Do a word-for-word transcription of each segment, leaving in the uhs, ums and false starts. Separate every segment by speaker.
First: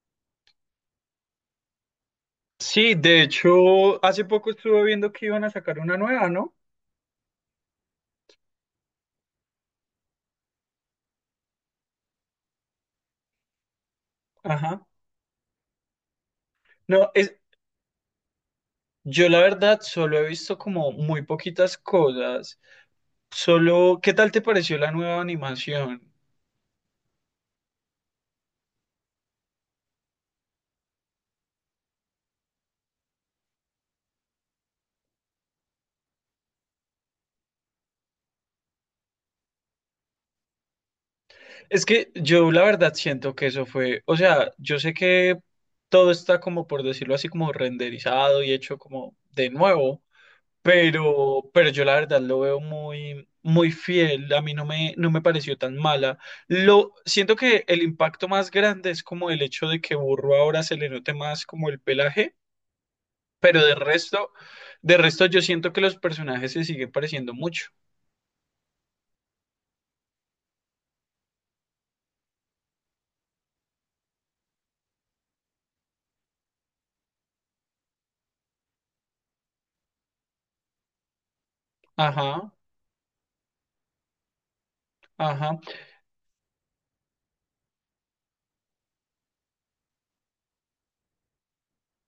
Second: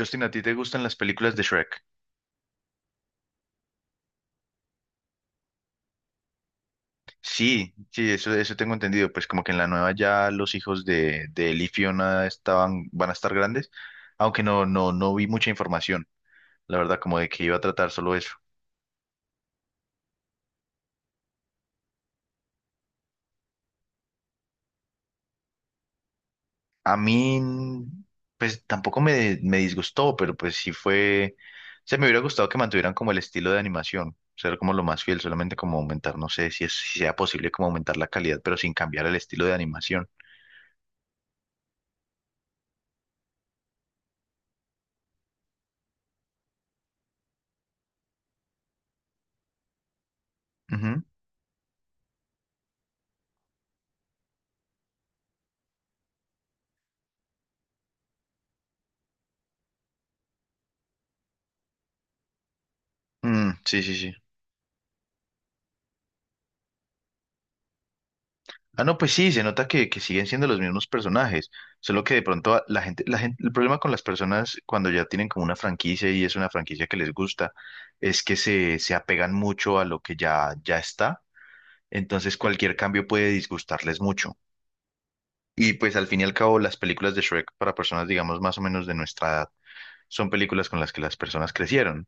Speaker 1: Justin, ¿a ti te gustan las películas de Shrek?
Speaker 2: Sí, de hecho, hace poco estuve viendo que iban a sacar una nueva, ¿no?
Speaker 1: Sí, sí, eso, eso tengo entendido. Pues como que en la nueva ya los hijos de, de Él y Fiona estaban, van a estar grandes, aunque no,
Speaker 2: Ajá.
Speaker 1: no, no vi mucha información, la verdad,
Speaker 2: No,
Speaker 1: como de
Speaker 2: es,
Speaker 1: que iba a tratar solo eso.
Speaker 2: yo la verdad solo he visto como muy poquitas cosas. Solo, ¿qué tal te pareció la nueva animación?
Speaker 1: A mí, pues tampoco me, me disgustó, pero pues sí fue, se me hubiera gustado que mantuvieran como el estilo de animación, ser como lo más fiel, solamente como aumentar, no sé si, es, si sea posible como aumentar la calidad, pero sin cambiar el estilo de animación.
Speaker 2: Es que yo la verdad siento que eso fue, o sea, yo sé que todo está como por decirlo así como renderizado y hecho como de nuevo.
Speaker 1: Ujú.
Speaker 2: Pero, pero yo la verdad lo veo muy, muy fiel. A mí no me, no me pareció tan mala. Lo, siento que el impacto más grande es como el hecho de que Burro ahora se le note más como el pelaje,
Speaker 1: Mm,
Speaker 2: pero de
Speaker 1: sí, sí, sí.
Speaker 2: resto, de resto yo siento que los personajes se siguen pareciendo mucho.
Speaker 1: Ah, no, pues sí, se nota que, que siguen siendo los mismos personajes, solo que de pronto a- la gente, la gente, el problema con las personas cuando ya tienen como una franquicia y es una franquicia que les gusta, es que se, se apegan mucho a lo que ya, ya está, entonces
Speaker 2: Ajá,
Speaker 1: cualquier cambio puede disgustarles mucho.
Speaker 2: ajá.
Speaker 1: Y pues al fin y al cabo las películas de Shrek para personas, digamos, más o menos de nuestra edad, son películas con las que las personas crecieron.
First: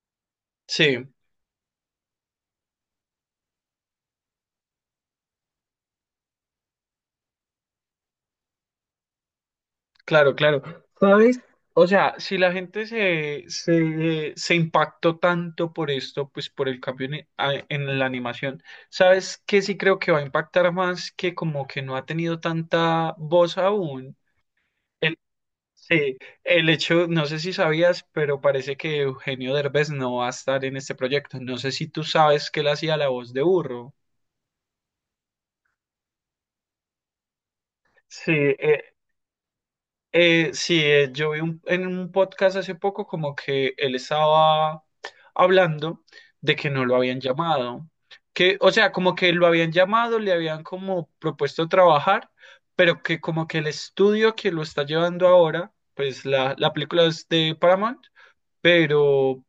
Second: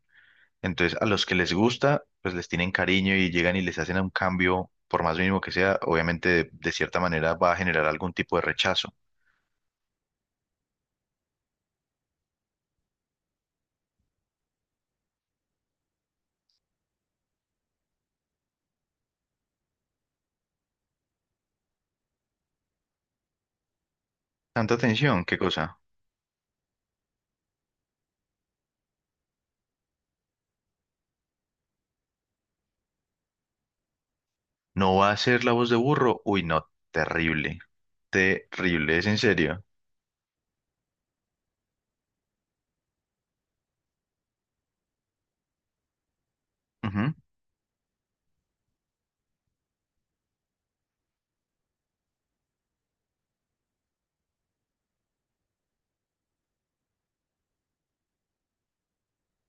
Speaker 1: Entonces, a
Speaker 2: Sí.
Speaker 1: los que les gusta, pues les tienen cariño y llegan y les hacen un cambio, por más mínimo que sea, obviamente de, de cierta manera va a generar algún tipo de rechazo.
Speaker 2: Claro, claro. ¿Sabes? O sea, si la gente se, se, se impactó tanto por esto, pues por el cambio en, a- en la animación, ¿sabes qué sí creo que va a impactar más que como que no ha tenido tanta voz aún?
Speaker 1: Tanta
Speaker 2: El,
Speaker 1: atención, ¿qué cosa?
Speaker 2: sí, el hecho, no sé si sabías, pero parece que Eugenio Derbez no va a estar en este proyecto. No sé si tú sabes que él hacía la voz de burro.
Speaker 1: ¿No va a ser la voz de burro? Uy, no, terrible,
Speaker 2: Sí, eh,
Speaker 1: terrible, es en serio.
Speaker 2: Eh, sí, eh, yo vi un- en un podcast hace poco como que él estaba hablando de que no lo
Speaker 1: Ujú.
Speaker 2: habían llamado, que, o sea, como que lo habían llamado, le habían como propuesto trabajar, pero que como que el estudio que lo está llevando ahora, pues la, la película es de Paramount, pero,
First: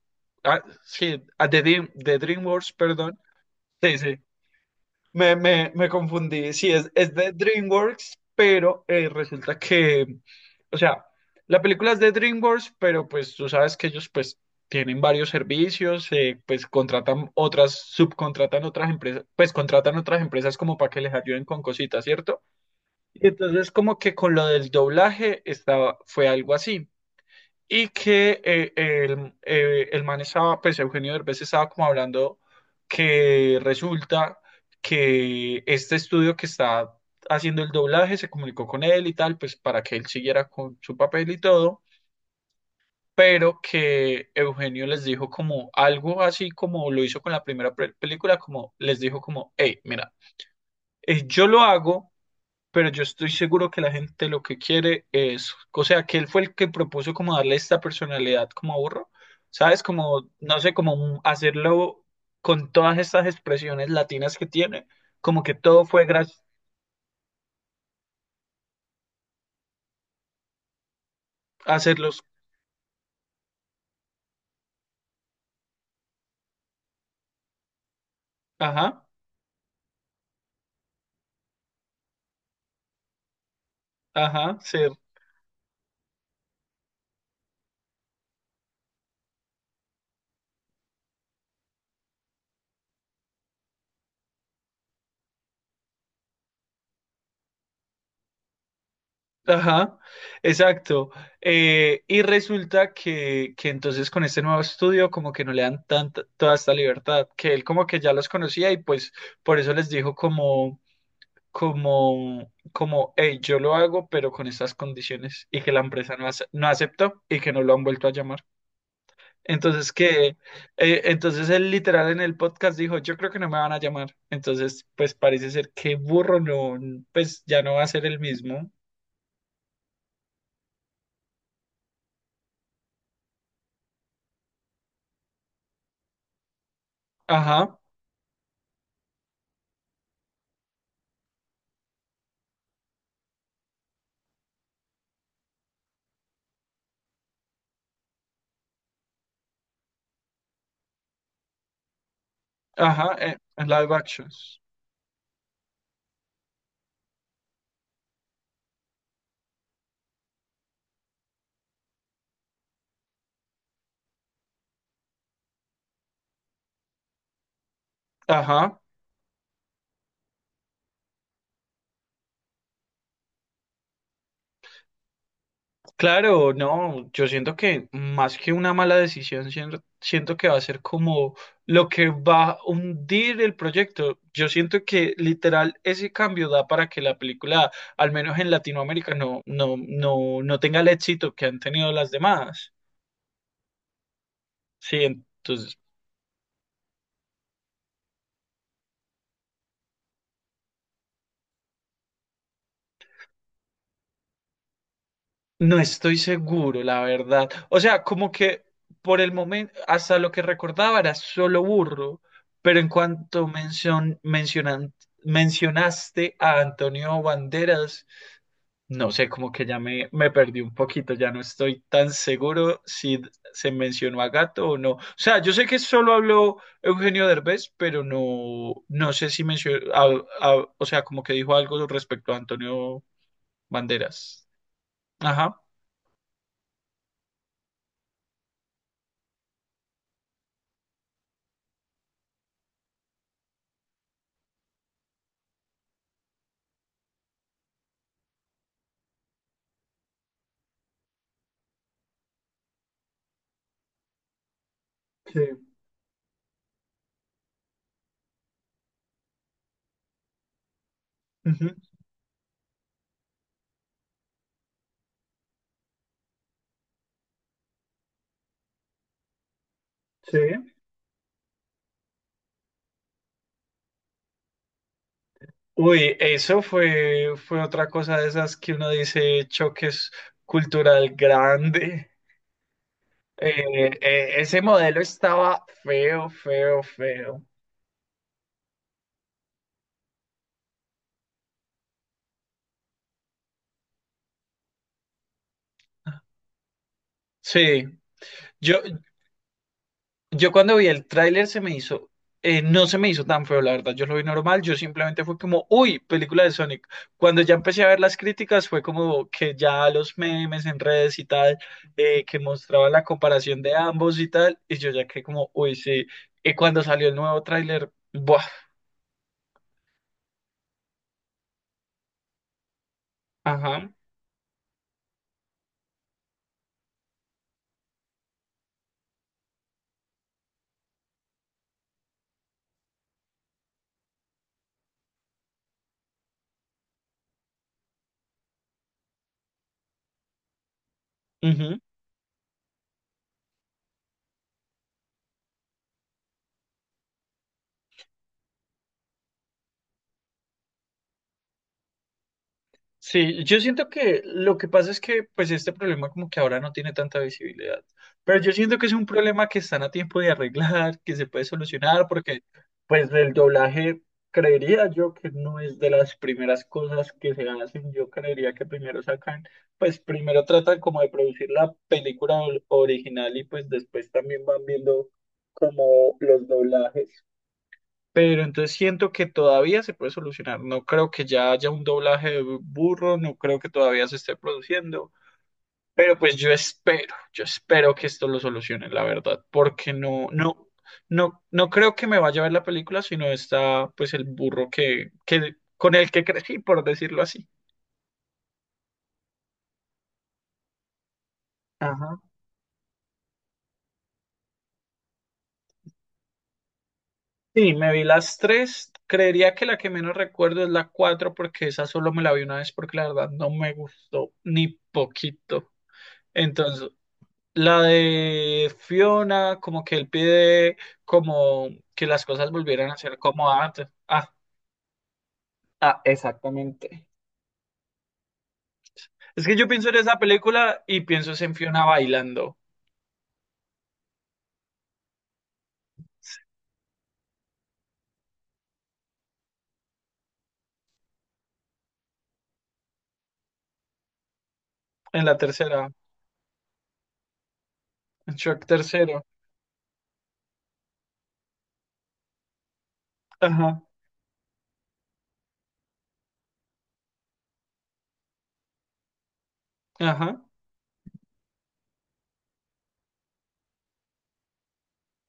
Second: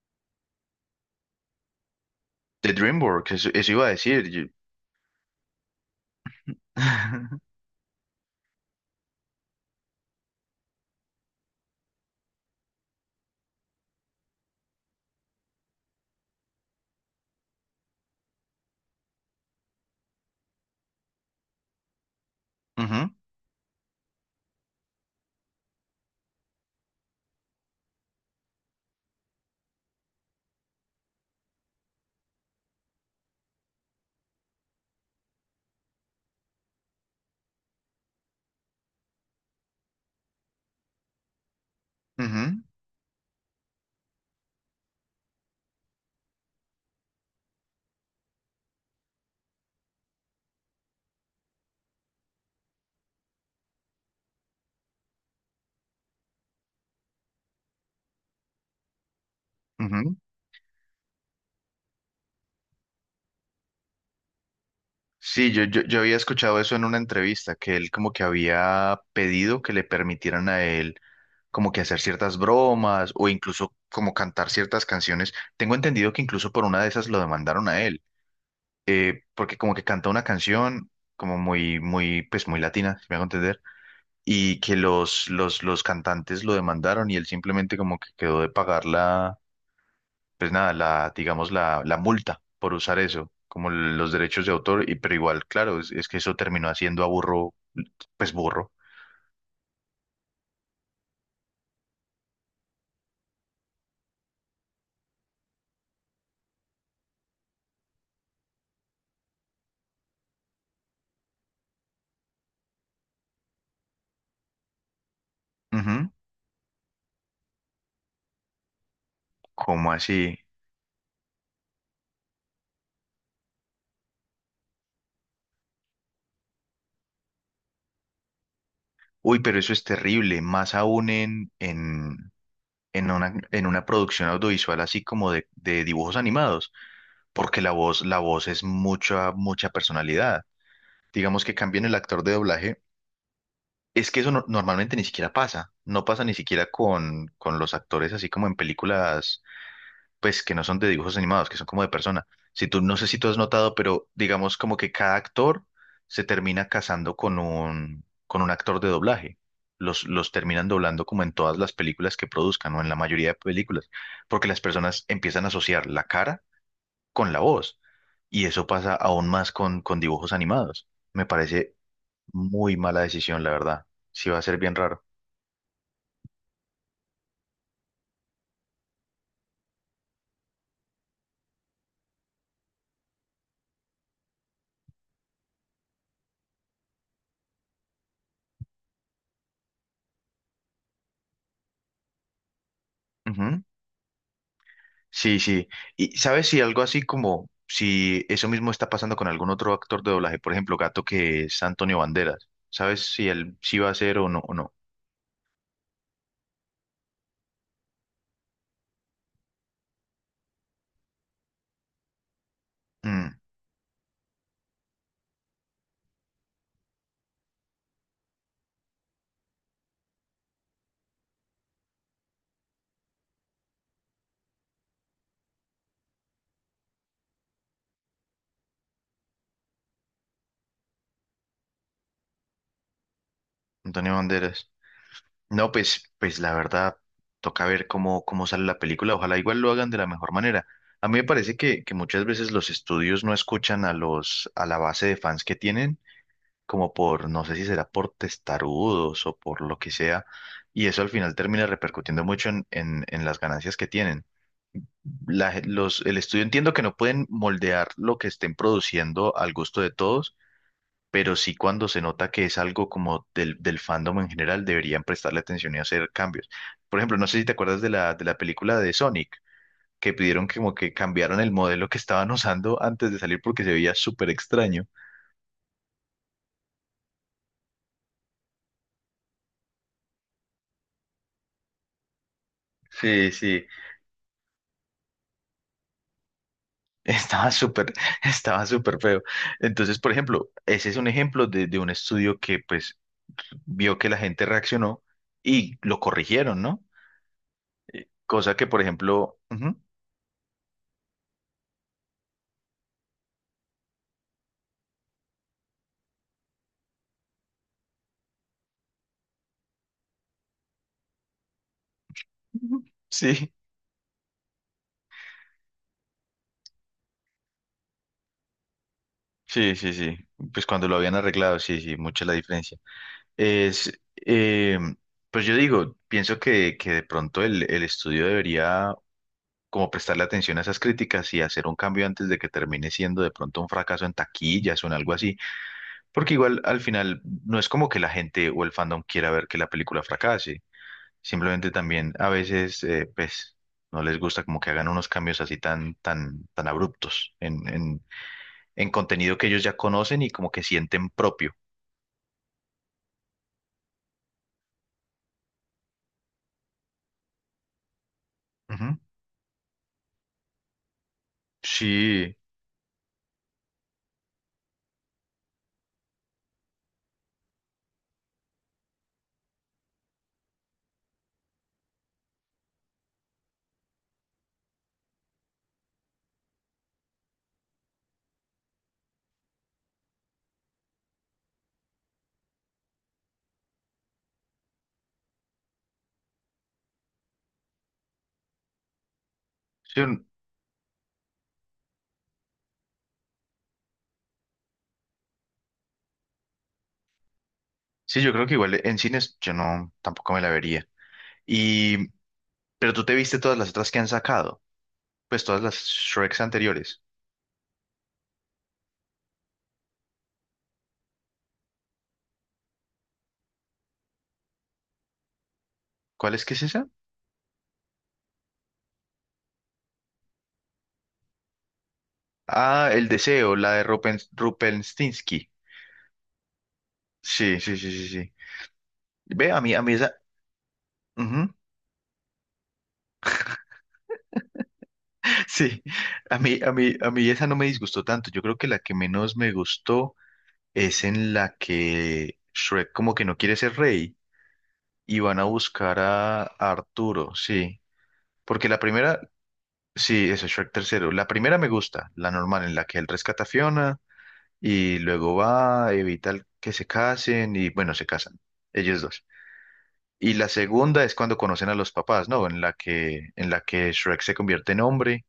Speaker 2: ah, sí, ah, de, Dream- de
Speaker 1: De
Speaker 2: DreamWorks, perdón,
Speaker 1: DreamWorks, eso, eso iba a
Speaker 2: sí, sí,
Speaker 1: decir. yo-
Speaker 2: me, me, me confundí. Sí, es, es de DreamWorks, pero eh, resulta que, o sea, la película es de DreamWorks, pero pues tú sabes que ellos pues tienen varios servicios, eh, pues contratan otras, subcontratan otras empresas, pues contratan otras empresas como para que les ayuden con cositas, ¿cierto?
Speaker 1: Ujú,
Speaker 2: Y entonces como que con lo del doblaje estaba, fue algo así y que eh, el, eh, el man estaba, pues Eugenio Derbez estaba como hablando que resulta que este estudio que está haciendo el doblaje se comunicó con él y tal, pues para que él siguiera con su papel y todo,
Speaker 1: ujú,
Speaker 2: pero que Eugenio les dijo como algo así como lo hizo con la primera pe- película, como les dijo como, hey, mira, eh, yo lo hago, pero yo estoy seguro que la gente lo que quiere es, o sea, que él fue el que propuso como darle esta personalidad como a Burro, ¿sabes?
Speaker 1: ujú.
Speaker 2: Como, no sé, como un- hacerlo con todas estas expresiones latinas que tiene, como
Speaker 1: Sí,
Speaker 2: que
Speaker 1: yo, yo,
Speaker 2: todo
Speaker 1: yo
Speaker 2: fue
Speaker 1: había
Speaker 2: gracias
Speaker 1: escuchado eso en una entrevista, que él como que había pedido que le permitieran a él como
Speaker 2: a
Speaker 1: que hacer
Speaker 2: hacerlos,
Speaker 1: ciertas bromas o incluso como cantar ciertas canciones. Tengo entendido que incluso por una de esas lo demandaron a él,
Speaker 2: ajá,
Speaker 1: eh, porque como que canta una canción como muy, muy, pues muy latina, si me hago entender,
Speaker 2: ajá,
Speaker 1: y que
Speaker 2: ser,
Speaker 1: los, los, los cantantes lo demandaron y él simplemente como que quedó de pagar la, pues nada, la, digamos, la, la multa por usar eso, como los derechos de autor, y, pero igual, claro, es, es que eso terminó haciendo a burro, pues burro.
Speaker 2: ajá, exacto. Eh, y resulta que, que entonces con este nuevo estudio como que no le dan tanta, toda esta libertad, que él como que ya los conocía y pues por eso les dijo como... como, como, hey, yo lo hago, pero con estas condiciones y que la
Speaker 1: Ujú.
Speaker 2: empresa no, ace- no aceptó y que no lo han vuelto a llamar.
Speaker 1: ¿Cómo
Speaker 2: Entonces, que,
Speaker 1: así?
Speaker 2: eh, entonces él literal en el podcast dijo, yo creo que no me van a llamar. Entonces, pues parece ser que burro no, pues ya no va a ser el mismo.
Speaker 1: Uy, pero eso es terrible, más aún en, en, en una, en una producción audiovisual así como de, de dibujos animados, porque la
Speaker 2: Ajá,
Speaker 1: voz, la voz es mucha, mucha personalidad. Digamos que cambien el actor de doblaje, es que eso no- normalmente ni siquiera pasa, no pasa ni siquiera con, con los actores así como en películas pues que no son de dibujos animados, que son como de persona. Si tú, no sé
Speaker 2: ajá,
Speaker 1: si tú has
Speaker 2: eh,
Speaker 1: notado,
Speaker 2: live
Speaker 1: pero digamos
Speaker 2: actions.
Speaker 1: como que cada actor se termina casando con un, con un actor de doblaje. Los, los terminan doblando como en todas las películas que produzcan o en la mayoría de películas, porque las personas empiezan a asociar la cara con la voz. Y eso
Speaker 2: Ajá.
Speaker 1: pasa aún más con, con dibujos animados. Me parece muy mala decisión, la verdad. Sí va a ser bien raro.
Speaker 2: Claro, no, yo siento que más que una mala decisión, sien- siento que va a ser como lo que va a hundir el proyecto. Yo siento que literal ese cambio da para que la película, al menos en Latinoamérica, no, no, no, no tenga el éxito que han tenido las demás. Sí,
Speaker 1: Sí, sí.
Speaker 2: entonces
Speaker 1: Y sabes si algo así como si eso mismo está pasando con algún otro actor de doblaje, por ejemplo, Gato que es Antonio Banderas. ¿Sabes si él sí va a ser o no o no?
Speaker 2: no estoy seguro, la verdad. O sea, como que por el momento, hasta lo que recordaba era solo burro, pero en
Speaker 1: Mm,
Speaker 2: cuanto mencion- mencionan- mencionaste a Antonio Banderas, no sé, como que ya me, me perdí un poquito, ya no estoy tan seguro si se mencionó a Gato o no. O sea, yo sé que solo habló Eugenio Derbez, pero no, no sé si mencionó, a- a- o sea, como que dijo algo respecto a Antonio
Speaker 1: Antonio
Speaker 2: Banderas.
Speaker 1: Banderas.
Speaker 2: Ajá.
Speaker 1: No, pues, pues la verdad, toca ver cómo, cómo sale la película. Ojalá igual lo hagan de la mejor manera. A mí me parece que, que muchas veces los estudios no escuchan a los, a la base de fans que tienen, como por, no sé si será por testarudos o por lo que sea, y eso al final termina repercutiendo mucho en en- en las ganancias que tienen.
Speaker 2: Sí.
Speaker 1: la gen- los, el estudio entiendo que no pueden moldear lo que estén produciendo al gusto de todos, pero sí
Speaker 2: Ujú.
Speaker 1: cuando se nota que es algo como del, del fandom en general, deberían prestarle atención y hacer cambios. Por ejemplo, no sé si te acuerdas de la, de la película de Sonic, que
Speaker 2: Sí.
Speaker 1: pidieron que como que cambiaron el modelo que estaban usando antes de salir porque se veía súper extraño.
Speaker 2: Uy, eso fue, fue otra cosa de esas que uno dice choques cultural grande.
Speaker 1: Sí, sí.
Speaker 2: Eh, eh, ese modelo estaba feo, feo, feo.
Speaker 1: Estaba súper, estaba súper feo. Entonces, por ejemplo, ese es un ejemplo de, de un estudio que pues vio que la gente reaccionó y lo corrigieron, ¿no?
Speaker 2: Sí,
Speaker 1: Cosa que,
Speaker 2: yo,
Speaker 1: por ejemplo, ujú,
Speaker 2: Yo cuando vi el tráiler se me hizo, eh, no se me hizo tan feo, la verdad, yo lo vi normal, yo simplemente fue como, uy, película de Sonic. Cuando ya empecé a ver las críticas fue como que ya los memes en redes y tal, eh, que
Speaker 1: ujú,
Speaker 2: mostraban la
Speaker 1: sí,
Speaker 2: comparación de ambos y tal, y yo ya que como, uy, sí. Y cuando salió el nuevo tráiler, buah,
Speaker 1: sí, sí, sí, pues cuando lo habían arreglado, sí, sí, mucha la diferencia. Es,
Speaker 2: ajá,
Speaker 1: eh, pues yo digo, pienso que, que de pronto el, el estudio debería como prestarle atención a esas críticas y hacer un cambio antes de que termine siendo de pronto un fracaso en taquillas o en algo así, porque igual al final no es como que la gente o el fandom quiera ver que la película fracase. Simplemente
Speaker 2: ujú.
Speaker 1: también a veces, eh, pues, no les gusta como que hagan unos cambios así tan, tan, tan abruptos en, en, en contenido que ellos ya conocen y como que sienten propio.
Speaker 2: Sí, yo siento que lo que pasa es que pues este problema como que ahora no tiene tanta visibilidad, pero yo siento que es
Speaker 1: Ujú.
Speaker 2: un problema que están a tiempo de arreglar, que se puede solucionar,
Speaker 1: Sí,
Speaker 2: porque pues el doblaje creería yo que no es de las primeras cosas que se hacen, yo creería que primero sacan, pues primero tratan como de producir la película or- original y pues después también van viendo como los doblajes. Pero entonces siento que todavía se puede solucionar. No creo que ya haya un doblaje de burro, no creo que todavía se esté produciendo. Pero pues yo espero, yo espero que esto lo solucione, la verdad, porque
Speaker 1: sí,
Speaker 2: no,
Speaker 1: un-
Speaker 2: no, no, no creo que me vaya a ver la película, sino está pues el burro que, que con el que crecí, por decirlo así.
Speaker 1: sí, yo creo que igual en cines yo no, tampoco me la vería. Y,
Speaker 2: Ajá.
Speaker 1: pero tú te viste todas las otras que han sacado, pues todas las Shreks anteriores.
Speaker 2: Sí, me vi las tres. Creería que la que menos recuerdo es la cuatro, porque esa solo me la vi una vez, porque la verdad no me gustó ni poquito.
Speaker 1: ¿Cuál es que es esa?
Speaker 2: Entonces, la de Fiona, como que él pide como que las cosas volvieran
Speaker 1: Ah,
Speaker 2: a
Speaker 1: El
Speaker 2: ser como
Speaker 1: Deseo, la de
Speaker 2: antes.
Speaker 1: Rupen,
Speaker 2: Ah,
Speaker 1: Rupenstinsky. Sí, sí, sí, sí, sí.
Speaker 2: es
Speaker 1: Ve,
Speaker 2: que
Speaker 1: a
Speaker 2: yo
Speaker 1: mí, a
Speaker 2: pienso
Speaker 1: mí
Speaker 2: en
Speaker 1: esa.
Speaker 2: esa película y pienso es
Speaker 1: Ujú.
Speaker 2: en Fiona bailando
Speaker 1: Sí, a mí, a mí, a mí esa no me disgustó tanto. Yo creo que la que menos me gustó es en la que Shrek como que no quiere ser rey y
Speaker 2: en la
Speaker 1: van a
Speaker 2: tercera,
Speaker 1: buscar a, a Arturo, sí.
Speaker 2: en Shrek
Speaker 1: Porque la primera,
Speaker 2: tercero.
Speaker 1: sí, eso, Shrek tercero. La primera me gusta, la normal, en la que él rescata a
Speaker 2: Ajá,
Speaker 1: Fiona y luego va, evita el- que se casen y bueno, se casan, ellos dos. Y
Speaker 2: ajá,
Speaker 1: la segunda es cuando conocen a los papás, ¿no? En la que, en la que Shrek se convierte en hombre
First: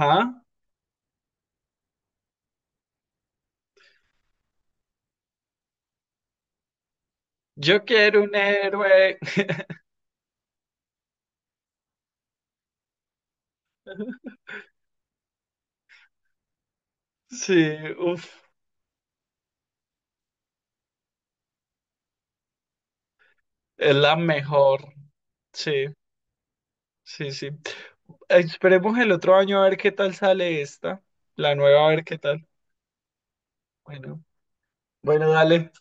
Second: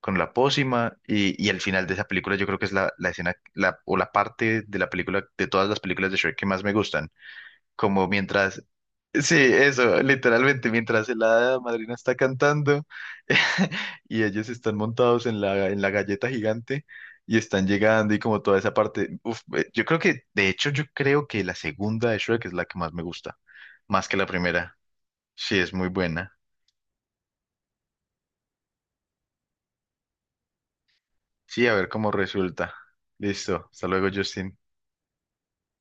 Speaker 1: con la pócima y, y el final de esa película yo creo que es la, la escena la, o la parte de la película, de todas las películas de Shrek que más me gustan.
Speaker 2: Yo
Speaker 1: Como
Speaker 2: quiero un
Speaker 1: mientras,
Speaker 2: héroe.
Speaker 1: sí, eso, literalmente, mientras la hada madrina está cantando y ellos están montados en la, en la galleta gigante y
Speaker 2: Sí,
Speaker 1: están llegando y
Speaker 2: uff,
Speaker 1: como toda esa parte, uf, eh, yo creo que, de hecho, yo creo que la segunda de Shrek es la que más me gusta,
Speaker 2: es
Speaker 1: más
Speaker 2: la
Speaker 1: que la primera.
Speaker 2: mejor.
Speaker 1: Sí, es
Speaker 2: Sí,
Speaker 1: muy buena.
Speaker 2: sí, sí. Esperemos el otro año a ver qué tal sale esta, la
Speaker 1: Sí, a
Speaker 2: nueva
Speaker 1: ver
Speaker 2: a ver
Speaker 1: cómo
Speaker 2: qué tal.
Speaker 1: resulta. Listo, hasta luego,
Speaker 2: Bueno,
Speaker 1: Justin.
Speaker 2: bueno, dale.